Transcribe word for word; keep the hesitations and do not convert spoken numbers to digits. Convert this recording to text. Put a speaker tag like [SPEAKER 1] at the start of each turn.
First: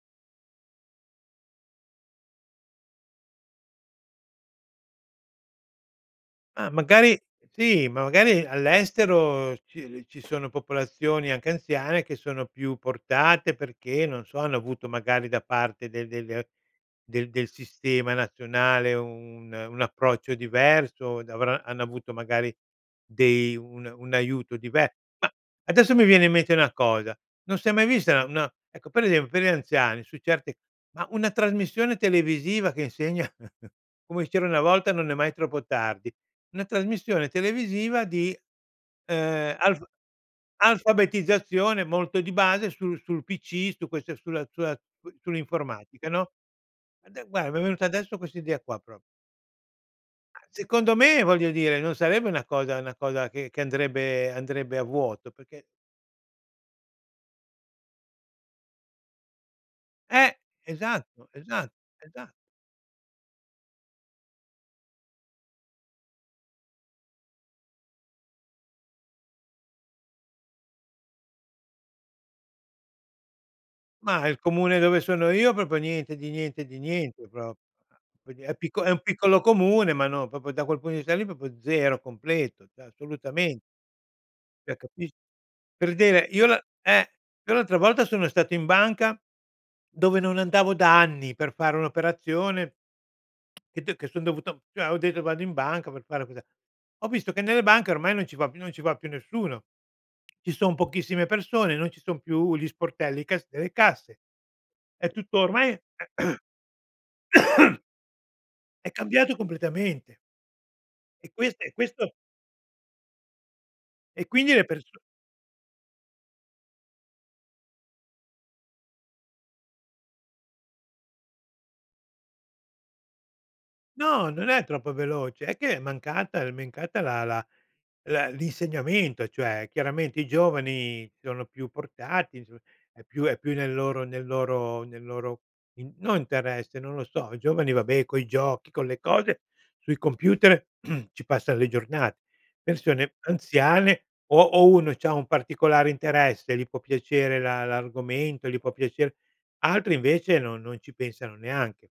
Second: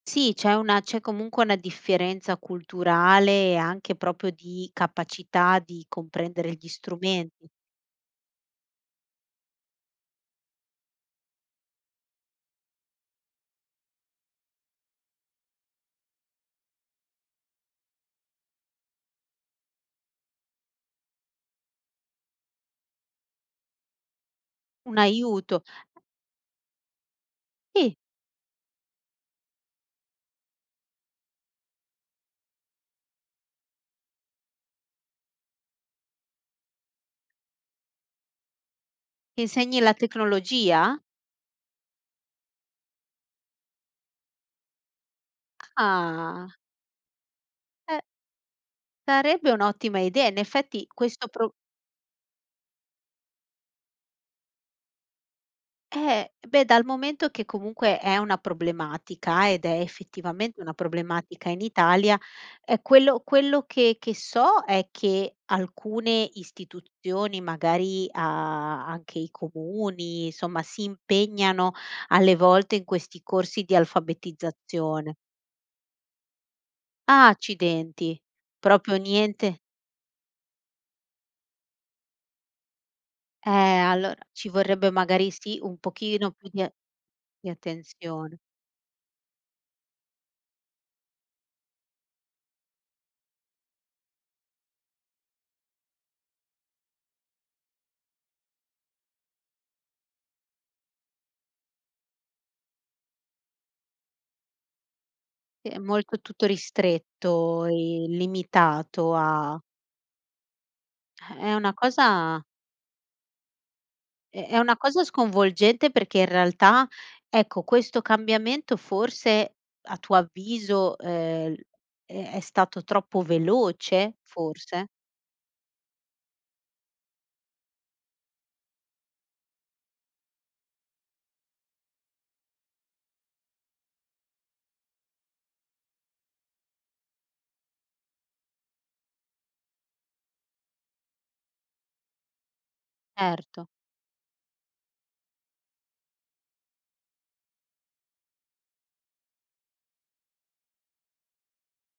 [SPEAKER 1] Sì, c'è una c'è comunque una differenza culturale e anche propio di capacità di comprendere gli
[SPEAKER 2] Ah, magari
[SPEAKER 1] strumenti.
[SPEAKER 2] sì, ma magari all'estero ci l ci sono popolazioni anche anziane che sono più portate perché, non so, hanno avuto magari da parte del del del del del sistema nazionale u un un approccio diverso, d avra hanno avuto magari dei un un aiuto dive
[SPEAKER 1] Un
[SPEAKER 2] ma
[SPEAKER 1] aiuto.
[SPEAKER 2] adesso mi viene in mente una cosa: non si è mai
[SPEAKER 1] ì.
[SPEAKER 2] vista una ecco, per esempio, per gli anziani su certi ma una trasmissione televisiva che insegna, come c'era una volta, "non è mai troppo tardi", una trasmissione televisiva di, ehm,
[SPEAKER 1] Insegni
[SPEAKER 2] alf
[SPEAKER 1] la tecnologia?
[SPEAKER 2] alfabetizzazione molto di base su sul pc, su queste sulla sulla su sull'informatica, no?
[SPEAKER 1] Ah.
[SPEAKER 2] Ade guarda, mi è venuta
[SPEAKER 1] Eh
[SPEAKER 2] adesso quest'idea qua propio.
[SPEAKER 1] sarebbe un'ottima idea. In
[SPEAKER 2] A
[SPEAKER 1] effetti
[SPEAKER 2] secondo me,
[SPEAKER 1] questo
[SPEAKER 2] voglio
[SPEAKER 1] pro
[SPEAKER 2] dire, non sarebbe una cosa una cosa che che andrebbe andrebbe a vuoto, perché
[SPEAKER 1] Eh, beh, dal momento che comunque è una problematica ed è,
[SPEAKER 2] Eh,
[SPEAKER 1] effettivamente, una
[SPEAKER 2] esatto,
[SPEAKER 1] problematica in
[SPEAKER 2] esa
[SPEAKER 1] Italia.
[SPEAKER 2] esa
[SPEAKER 1] Ehm, quello quello che che so è che alcune istituzioni magari a anche i comuni, insomma, si impegnano alle volte in questi corsi di
[SPEAKER 2] Ma il comune dove
[SPEAKER 1] alfabetizzazione.
[SPEAKER 2] sono io propio niente di niente, di niente,
[SPEAKER 1] Ah,
[SPEAKER 2] propo,
[SPEAKER 1] accidenti,
[SPEAKER 2] quindi è picco è
[SPEAKER 1] propio
[SPEAKER 2] un piccolo
[SPEAKER 1] niente.
[SPEAKER 2] comune, ma no propo da quel punto di vista lì propo zero, completo, ceh
[SPEAKER 1] Eh,
[SPEAKER 2] assolutamen
[SPEAKER 1] allora, ci
[SPEAKER 2] ceh
[SPEAKER 1] vorrebbe
[SPEAKER 2] capis
[SPEAKER 1] magari, sì, un
[SPEAKER 2] per dire,
[SPEAKER 1] pochino
[SPEAKER 2] io
[SPEAKER 1] più
[SPEAKER 2] la
[SPEAKER 1] di a
[SPEAKER 2] eh,
[SPEAKER 1] di
[SPEAKER 2] io l'altra volta sono
[SPEAKER 1] attenzione.
[SPEAKER 2] stato in banca dove non andavo da anni per fare un'operazione. Che d che son dovuto ceh ho detto: "Vado in banca per fare questa" ho visto che nelle banche ormai non ci va più non ci va più nessuno. Ci son pochissime persone, non ci son più gli sportelli, i cas e le casse. È tutto
[SPEAKER 1] Sì,
[SPEAKER 2] ormai
[SPEAKER 1] è molto tutto ristretto e
[SPEAKER 2] è
[SPEAKER 1] limitato
[SPEAKER 2] cambiato
[SPEAKER 1] a
[SPEAKER 2] completamente. E
[SPEAKER 1] Eh, è
[SPEAKER 2] quest e
[SPEAKER 1] una
[SPEAKER 2] questo
[SPEAKER 1] cosa
[SPEAKER 2] E
[SPEAKER 1] È
[SPEAKER 2] quindi
[SPEAKER 1] è
[SPEAKER 2] le
[SPEAKER 1] una
[SPEAKER 2] perso
[SPEAKER 1] cosa sconvolgente perché, in realtà, ecco, questo cambiamento forse, a tuo avviso, ehm, l è è stato troppo veloce,
[SPEAKER 2] No, non è
[SPEAKER 1] forse?
[SPEAKER 2] troppo veloce; è che è mancata l è mencata la la la l'insegnamento, cioè chiaramente i giovani sono più portati, so è più è più nel loro nel loro nel loro in no interesse, non lo so. I giovani, vabbè, coi giochi, con le cose, sui computer ci passa le giornate. Persone
[SPEAKER 1] Erto.
[SPEAKER 2] anziane o o uno c'ha un particolare interesse, gli può piacere la l'argomento, gli può piacer altri, invece, no non ci pensano neanche.